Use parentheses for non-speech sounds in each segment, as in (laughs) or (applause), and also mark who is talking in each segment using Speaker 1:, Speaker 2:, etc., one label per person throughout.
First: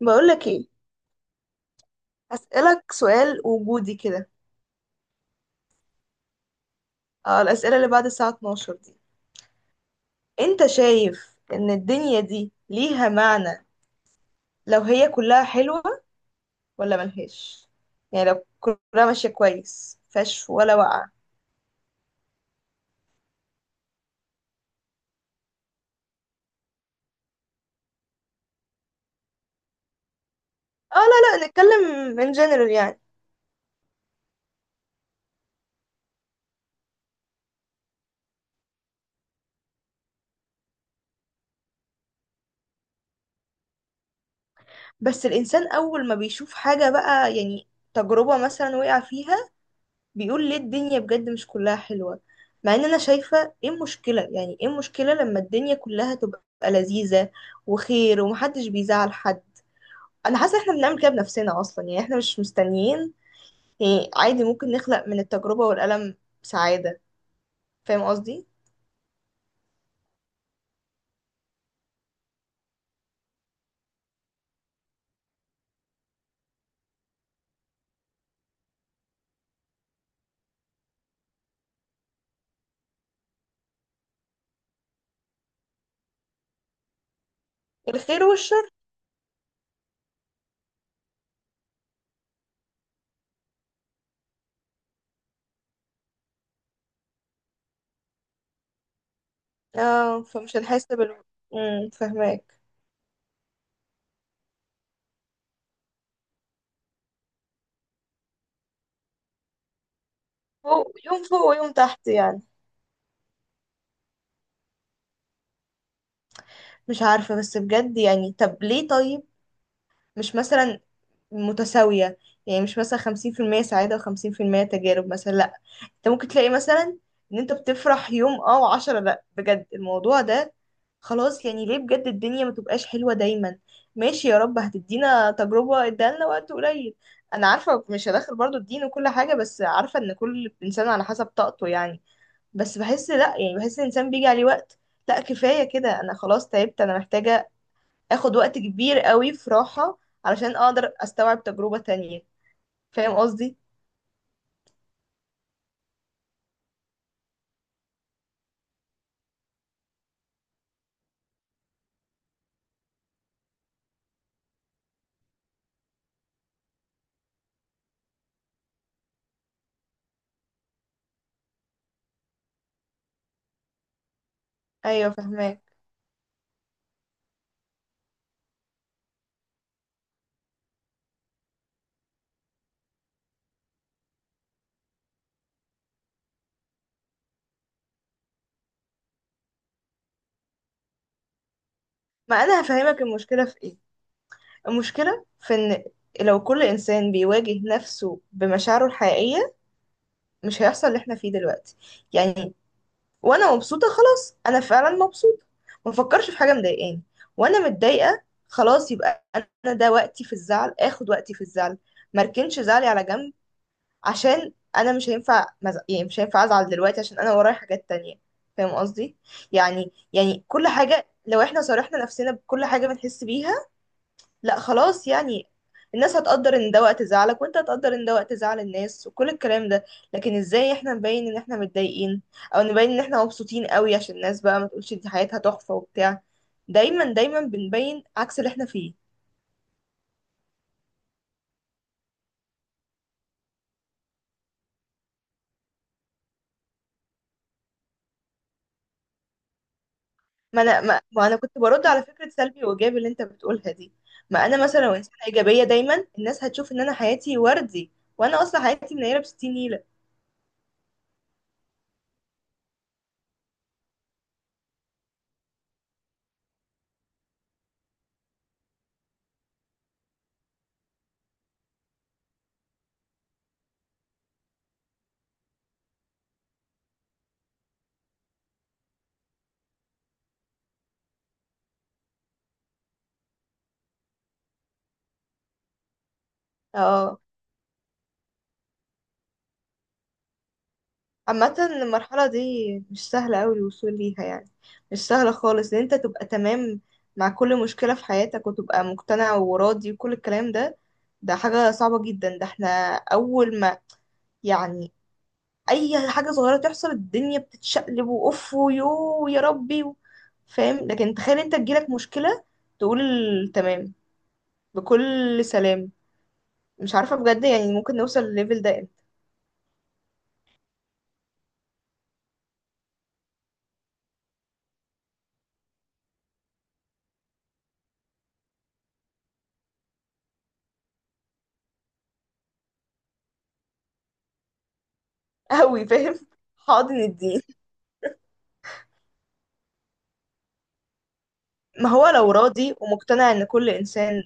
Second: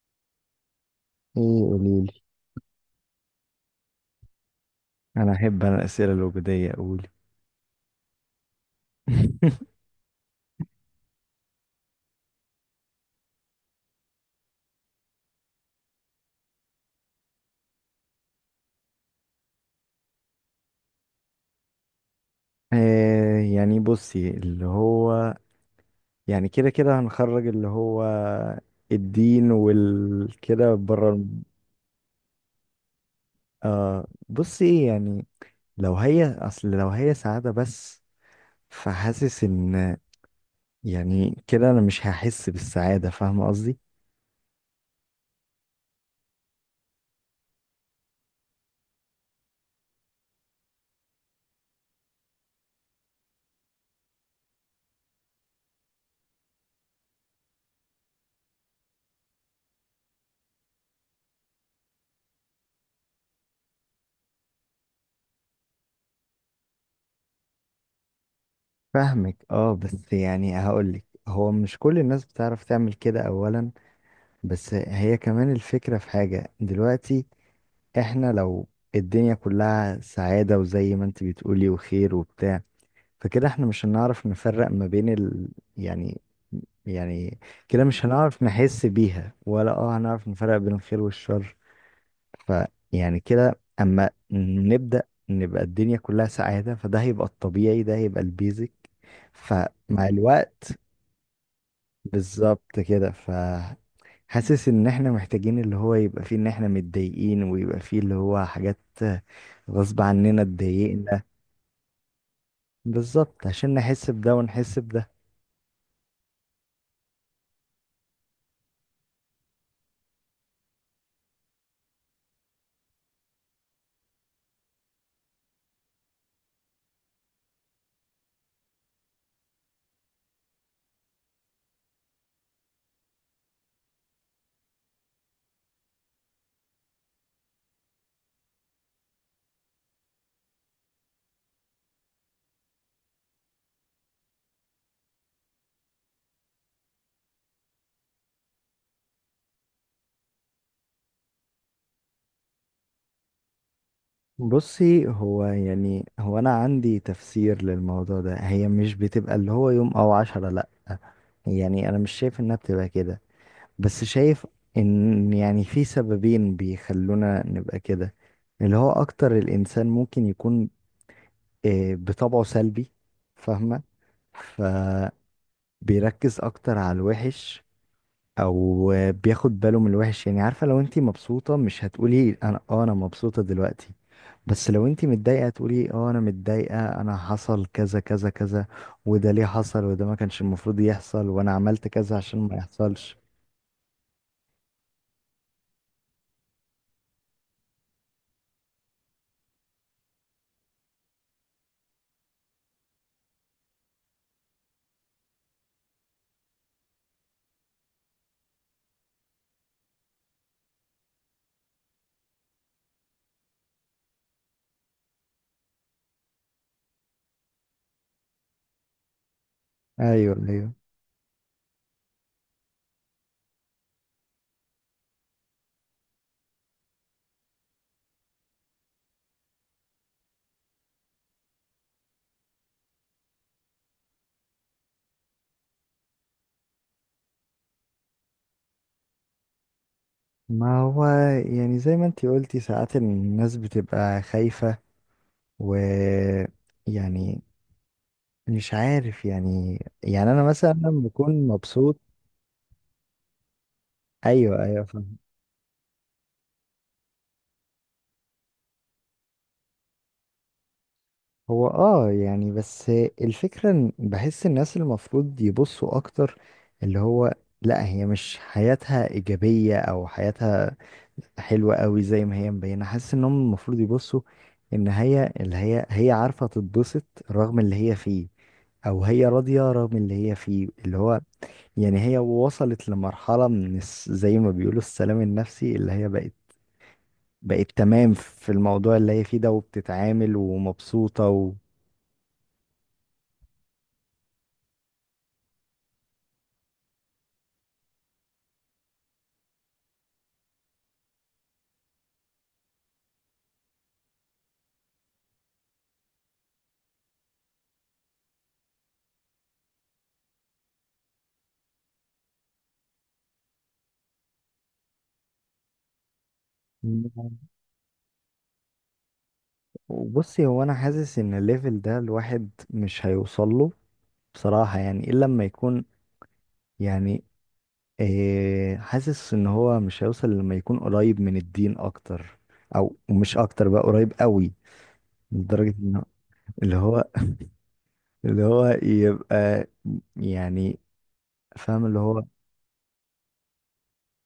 Speaker 1: بقولك ايه؟
Speaker 2: ايه، قوليلي.
Speaker 1: هسألك سؤال وجودي كده.
Speaker 2: انا احب الاسئله الوجوديه، قولي.
Speaker 1: اه، الأسئلة اللي بعد الساعة 12 دي.
Speaker 2: (laughs)
Speaker 1: انت شايف ان الدنيا دي ليها معنى لو هي كلها حلوة؟ ولا ملهاش؟ يعني لو كلها ماشية كويس مفيهاش ولا وقعة؟
Speaker 2: آه، يعني بصي اللي هو، يعني كده كده هنخرج اللي هو الدين والكده
Speaker 1: اه،
Speaker 2: بره.
Speaker 1: لا لا، نتكلم in general يعني.
Speaker 2: آه، بصي ايه يعني. لو هي سعاده بس، فحاسس ان يعني كده انا مش هحس بالسعاده، فاهمه قصدي.
Speaker 1: بس الإنسان أول ما بيشوف حاجة بقى، يعني تجربة مثلا وقع فيها، بيقول ليه الدنيا بجد مش كلها حلوة. مع ان انا شايفة ايه المشكلة؟ يعني ايه المشكلة لما الدنيا كلها تبقى لذيذة وخير ومحدش بيزعل حد؟ انا حاسة احنا بنعمل كده بنفسنا اصلا، يعني احنا مش مستنيين. يعني عادي ممكن نخلق من التجربة والألم سعادة. فاهم قصدي؟
Speaker 2: فاهمك. اه، بس يعني هقولك، هو مش كل الناس بتعرف تعمل كده اولا، بس هي كمان الفكره في حاجه دلوقتي. احنا لو الدنيا كلها سعادة، وزي ما انت بتقولي وخير وبتاع، فكده احنا مش هنعرف نفرق ما بين يعني يعني كده مش
Speaker 1: الخير
Speaker 2: هنعرف
Speaker 1: والشر.
Speaker 2: نحس بيها، ولا هنعرف نفرق بين الخير والشر. فيعني كده اما نبدأ نبقى الدنيا كلها سعادة، فده هيبقى الطبيعي، ده هيبقى البيزك. فمع
Speaker 1: اه، فمش
Speaker 2: الوقت
Speaker 1: هنحس بال فاهماك.
Speaker 2: بالظبط كده. ف حاسس ان احنا محتاجين اللي هو يبقى فيه ان احنا متضايقين، ويبقى فيه اللي هو حاجات غصب عننا اتضايقنا،
Speaker 1: يوم فوق ويوم تحت يعني.
Speaker 2: بالظبط عشان نحس بده ونحس بده.
Speaker 1: مش عارفة، بس بجد يعني، طب ليه طيب؟ مش مثلا متساوية؟ يعني مش مثلا 50% سعادة وخمسين في المية تجارب مثلا؟ لأ. انت ممكن تلاقي مثلا ان انت بتفرح يوم، اه، وعشرة لأ. بجد الموضوع ده خلاص يعني، ليه بجد الدنيا ما تبقاش حلوة دايما؟ ماشي، يا رب هتدينا تجربة ادالنا وقت قليل. انا عارفة مش هدخل برضو الدين وكل حاجة، بس عارفة ان كل انسان على حسب طاقته يعني. بس بحس، لأ يعني، بحس الانسان بيجي عليه وقت. لأ كفاية كده، انا خلاص تعبت، انا محتاجة اخد وقت كبير قوي في راحة علشان اقدر استوعب تجربة تانية. فاهم قصدي؟
Speaker 2: بصي، هو انا عندي تفسير للموضوع ده. هي مش بتبقى اللي هو يوم او 10، لا. يعني انا مش شايف انها بتبقى كده، بس شايف ان يعني في سببين بيخلونا نبقى كده. اللي هو اكتر الانسان ممكن يكون بطبعه سلبي، فاهمة؟
Speaker 1: ايوه،
Speaker 2: فبيركز
Speaker 1: فاهماك.
Speaker 2: أكتر على الوحش، أو بياخد باله من الوحش. يعني عارفة، لو انتي مبسوطة مش هتقولي أنا مبسوطة دلوقتي، بس لو انتي متضايقة تقولي آه أنا متضايقة، أنا حصل كذا كذا كذا، وده ليه حصل، وده ما كانش المفروض يحصل، وأنا عملت كذا
Speaker 1: ما
Speaker 2: عشان ما
Speaker 1: انا هفهمك
Speaker 2: يحصلش.
Speaker 1: المشكلة في ايه. المشكلة في ان لو كل انسان بيواجه نفسه بمشاعره الحقيقية مش هيحصل اللي احنا فيه دلوقتي يعني. وانا مبسوطة خلاص، انا فعلا مبسوطة، ما فكرش في حاجة مضايقاني. وانا متضايقة خلاص، يبقى انا ده وقتي في الزعل، اخد وقتي في الزعل، مركنش زعلي على جنب. عشان انا مش هينفع يعني مش هينفع ازعل دلوقتي عشان انا ورايا حاجات تانية. فاهم قصدي؟ يعني
Speaker 2: أيوه،
Speaker 1: يعني كل
Speaker 2: أيوه.
Speaker 1: حاجة لو احنا صارحنا نفسنا بكل حاجة بنحس بيها. لا خلاص يعني، الناس هتقدر ان ده وقت زعلك، وانت هتقدر ان ده وقت زعل الناس وكل الكلام ده. لكن ازاي احنا نبين ان احنا متضايقين، او نبين ان احنا مبسوطين قوي عشان الناس بقى ما تقولش دي حياتها تحفة وبتاع؟ دايما دايما بنبين عكس اللي احنا فيه.
Speaker 2: ما هو يعني زي ما انتي قلتي، ساعات الناس بتبقى خايفة، و يعني مش عارف، يعني انا
Speaker 1: ما
Speaker 2: مثلا
Speaker 1: انا ما, ما انا
Speaker 2: بكون
Speaker 1: كنت برد
Speaker 2: مبسوط.
Speaker 1: على فكره سلبي وايجابي اللي انت بتقولها دي. ما
Speaker 2: ايوه،
Speaker 1: انا مثلا
Speaker 2: ايوه،
Speaker 1: لو
Speaker 2: فاهم.
Speaker 1: انسانه ايجابيه دايما الناس هتشوف ان انا حياتي وردي، وانا اصلا حياتي منيره بستين نيله.
Speaker 2: هو يعني، بس الفكره ان بحس الناس المفروض يبصوا اكتر، اللي هو، لا هي مش حياتها ايجابيه او حياتها حلوه قوي زي ما هي مبينه. حاسس انهم المفروض يبصوا ان هي اللي هي، هي عارفه تتبسط رغم اللي هي فيه، او هي راضيه رغم اللي هي فيه. اللي هو يعني هي وصلت لمرحله من زي ما بيقولوا السلام النفسي، اللي هي بقت
Speaker 1: اه،
Speaker 2: بقت تمام في الموضوع اللي هي فيه ده، وبتتعامل ومبسوطة
Speaker 1: عامه المرحله دي مش سهله قوي الوصول ليها يعني. مش سهله خالص ان انت تبقى تمام مع كل مشكله في حياتك وتبقى مقتنع وراضي وكل الكلام ده. ده حاجه صعبه جدا. ده احنا اول ما يعني اي حاجه صغيره تحصل الدنيا بتتشقلب واوف ويو يا ربي فاهم؟ لكن تخيل انت تجيلك مشكله تقول تمام، بكل سلام. مش عارفه بجد، يعني ممكن نوصل للليفل ده امتى؟
Speaker 2: وبصي، هو انا حاسس ان الليفل ده الواحد مش هيوصل له بصراحة، يعني الا لما يكون يعني حاسس ان هو مش هيوصل لما يكون قريب من الدين اكتر، او مش اكتر بقى، قريب قوي لدرجة
Speaker 1: قوي
Speaker 2: ان
Speaker 1: فاهم (laughs)
Speaker 2: اللي
Speaker 1: حاضن
Speaker 2: هو
Speaker 1: الدين.
Speaker 2: اللي هو يبقى يعني، فاهم
Speaker 1: ما
Speaker 2: اللي
Speaker 1: هو
Speaker 2: هو.
Speaker 1: لو راضي ومقتنع ان كل انسان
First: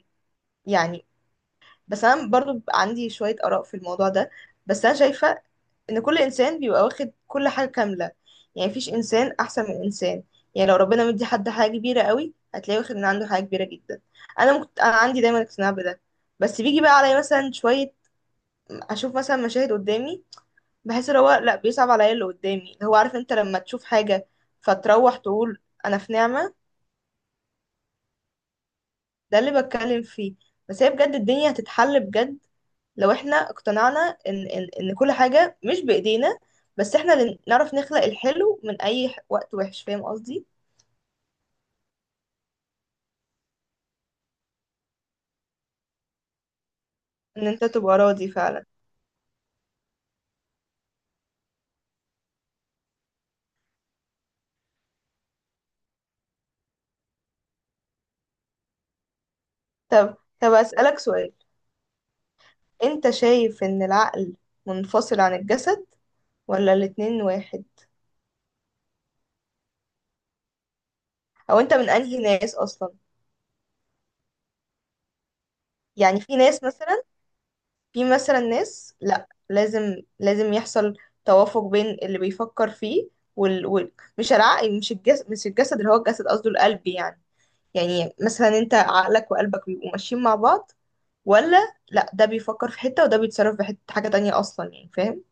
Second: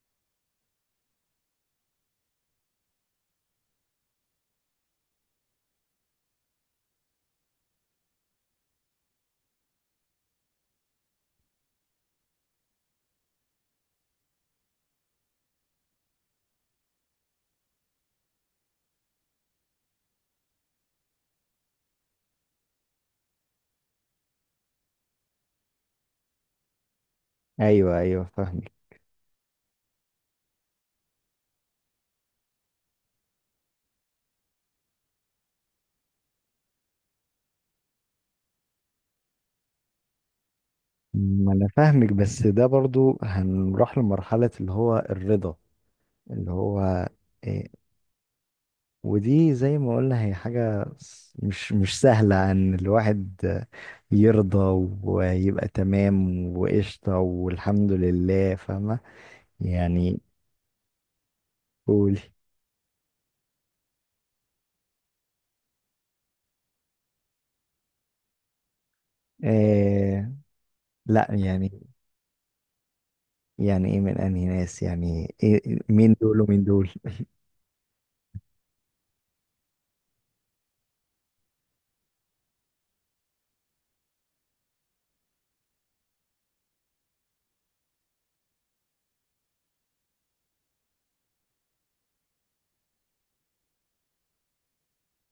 Speaker 1: يعني. بس انا برضو بيبقى عندي شوية آراء في الموضوع ده. بس انا شايفة ان كل انسان بيبقى واخد كل حاجة كاملة، يعني مفيش انسان احسن من انسان. يعني لو ربنا مدي حد حاجة كبيرة قوي هتلاقيه واخد من عنده حاجة كبيرة جدا. انا ممكن، انا عندي دايما اقتناع بده. بس بيجي بقى عليا مثلا شوية اشوف مثلا مشاهد قدامي، بحس ان هو لا بيصعب عليا اللي قدامي، اللي هو عارف انت لما تشوف حاجة فتروح تقول انا في نعمة.
Speaker 2: ايوه، ايوه، فاهمك.
Speaker 1: ده اللي بتكلم فيه. بس هي بجد الدنيا هتتحل بجد لو احنا اقتنعنا ان كل حاجة مش بإيدينا، بس احنا اللي نعرف نخلق الحلو من اي وقت وحش. فاهم قصدي؟
Speaker 2: ما انا فاهمك، بس ده برضو هنروح لمرحلة اللي هو الرضا، اللي هو
Speaker 1: ان انت
Speaker 2: إيه
Speaker 1: تبقى راضي فعلا.
Speaker 2: ودي زي ما قلنا هي حاجة مش سهلة ان الواحد يرضى ويبقى تمام وقشطة والحمد لله، فاهمة
Speaker 1: طب
Speaker 2: يعني.
Speaker 1: طب أسألك سؤال.
Speaker 2: قولي.
Speaker 1: انت شايف ان العقل منفصل عن الجسد، ولا الاتنين واحد؟
Speaker 2: إيه، لا
Speaker 1: او انت
Speaker 2: يعني،
Speaker 1: من انهي ناس اصلا؟
Speaker 2: يعني ايه من انهي ناس؟ يعني إيه مين
Speaker 1: يعني في
Speaker 2: دول
Speaker 1: ناس
Speaker 2: ومين دول؟
Speaker 1: مثلا، في مثلا ناس لا لازم يحصل توافق بين اللي بيفكر فيه وال... وال... مش العقل، مش الجسد اللي هو الجسد قصده القلب يعني. يعني مثلا انت عقلك وقلبك بيبقوا ماشيين مع بعض، ولا لا، ده بيفكر في حتة وده بيتصرف في حتة حاجة تانية أصلا يعني. فاهم؟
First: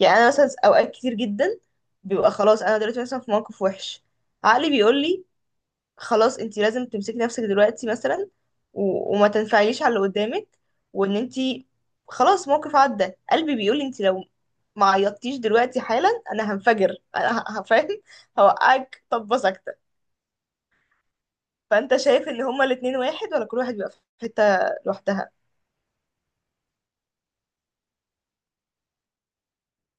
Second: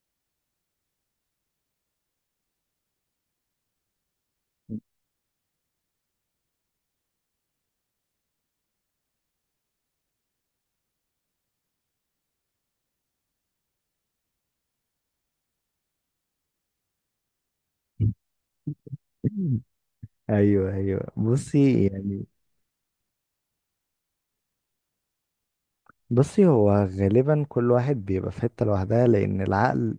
Speaker 1: يعني أنا مثلا أوقات كتير جدا بيبقى خلاص أنا دلوقتي مثلا في موقف وحش، عقلي بيقول لي خلاص انت لازم تمسكي نفسك دلوقتي مثلا وما تنفعليش على اللي قدامك وان انت خلاص موقف عدى. قلبي بيقول انت لو ما عيطتيش دلوقتي حالا انا هنفجر، انا هفهم، هوقعك طبه
Speaker 2: (laughs)
Speaker 1: ساكته.
Speaker 2: ايوه، ايوه، بصي
Speaker 1: فانت
Speaker 2: يعني.
Speaker 1: شايف ان هما الاتنين واحد، ولا كل واحد بيبقى في حته لوحدها؟
Speaker 2: هو غالبا كل واحد بيبقى في حتة لوحدها، لان العقل،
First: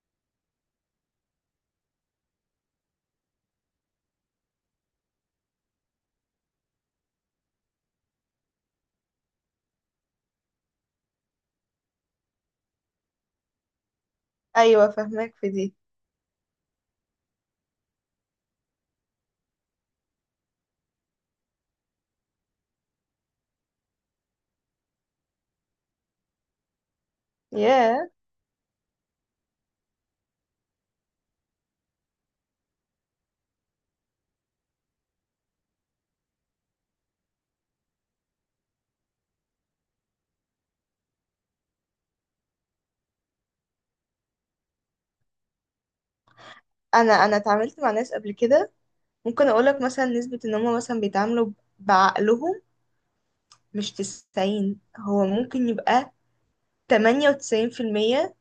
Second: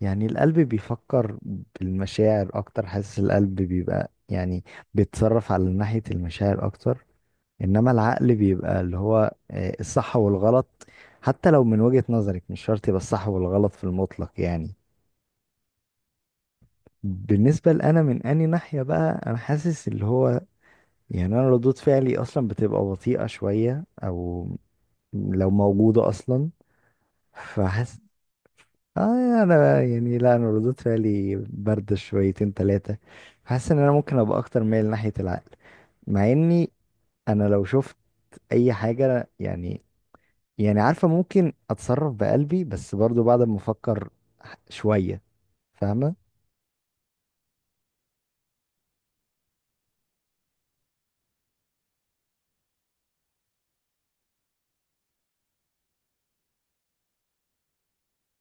Speaker 2: يعني القلب بيفكر بالمشاعر اكتر. حاسس القلب بيبقى يعني بيتصرف على ناحية المشاعر اكتر، انما العقل بيبقى اللي هو الصح والغلط، حتى لو من وجهة نظرك مش شرط يبقى الصح والغلط في المطلق يعني.
Speaker 1: ايوه فاهمك في دي.
Speaker 2: بالنسبة لأنا، من أني ناحية بقى، أنا حاسس اللي هو يعني أنا ردود فعلي أصلا بتبقى بطيئة شوية، أو لو موجودة أصلا، فحاسس
Speaker 1: ياه.
Speaker 2: اه يعني انا، يعني لا، انا ردود فعلي بارده شويتين ثلاثه. حاسس ان انا ممكن ابقى اكتر مايل ناحيه العقل، مع اني انا لو شفت اي حاجه، يعني عارفه ممكن اتصرف بقلبي، بس برضو بعد ما افكر شويه، فاهمه.
Speaker 1: انا اتعاملت مع ناس قبل كده، ممكن اقولك مثلا نسبه ان هما مثلا بيتعاملوا بعقلهم، مش 90، هو ممكن يبقى 98%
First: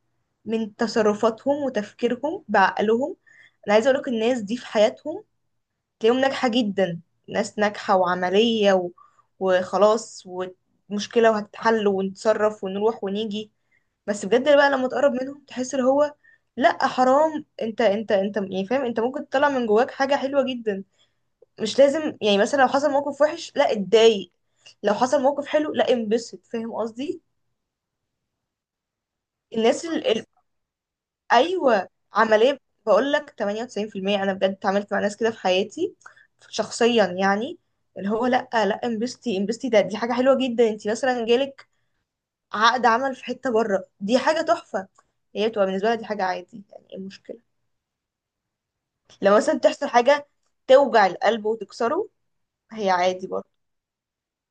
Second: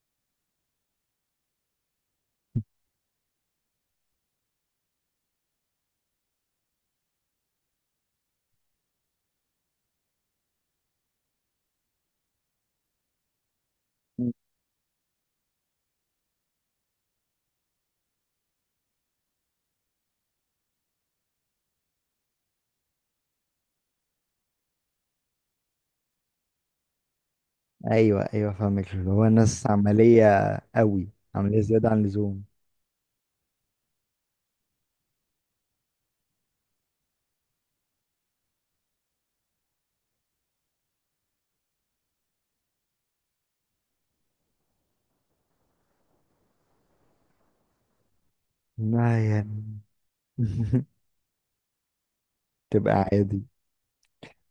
Speaker 1: من تصرفاتهم وتفكيرهم بعقلهم. انا عايزه اقولك الناس دي في حياتهم تلاقيهم ناجحه جدا، ناس ناجحه وعمليه وخلاص، ومشكله وهتتحل ونتصرف ونروح ونيجي. بس
Speaker 2: مم.
Speaker 1: بجد بقى لما تقرب منهم تحس اللي هو، لا حرام، انت يعني فاهم، انت ممكن تطلع من جواك حاجه حلوه جدا. مش لازم يعني مثلا لو حصل موقف وحش لا اتضايق، لو حصل موقف حلو لا انبسط. فاهم قصدي؟
Speaker 2: ايوه، ايوه، فاهمك، اللي هو ناس
Speaker 1: الناس،
Speaker 2: عمليه. قوي. عمليه زياده
Speaker 1: ايوه،
Speaker 2: عن اللزوم.
Speaker 1: عمليه. بقول لك 98%، انا بجد اتعاملت مع ناس كده في حياتي شخصيا يعني. اللي هو لا لا انبسطي انبسطي، ده دي حاجه حلوه جدا، انت مثلا جالك عقد عمل في حته بره دي حاجه تحفه. هي بتبقى بالنسبه لها دي حاجه عادي، يعني ايه المشكله؟
Speaker 2: آه
Speaker 1: لو مثلا
Speaker 2: يعني.
Speaker 1: تحصل حاجه
Speaker 2: (laughs)
Speaker 1: توجع القلب وتكسره، هي
Speaker 2: تبقى
Speaker 1: عادي
Speaker 2: عادي.
Speaker 1: برضه،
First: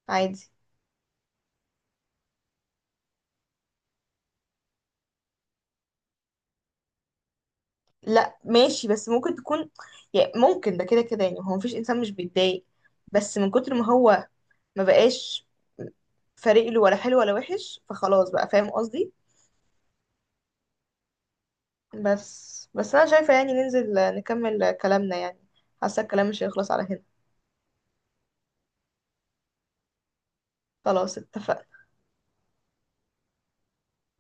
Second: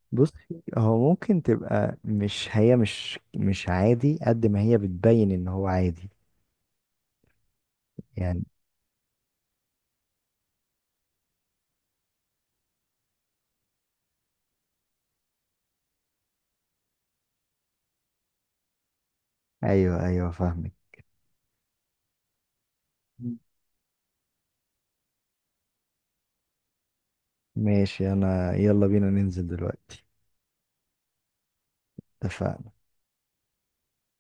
Speaker 1: عادي.
Speaker 2: بصي، هو ممكن تبقى مش هي، مش عادي قد ما هي بتبين ان هو عادي
Speaker 1: لا
Speaker 2: يعني.
Speaker 1: ماشي، بس ممكن تكون، يعني ممكن ده كده كده يعني، هو مفيش انسان مش بيتضايق، بس من كتر ما هو ما بقاش فارق له ولا حلو ولا وحش فخلاص بقى. فاهم قصدي؟
Speaker 2: ايوه، ايوه، فاهمك.
Speaker 1: بس انا شايفة يعني ننزل نكمل كلامنا يعني، حاسة الكلام مش هيخلص على هنا.
Speaker 2: ماشي، انا يلا بينا ننزل دلوقتي.
Speaker 1: خلاص اتفقنا.
Speaker 2: اتفقنا.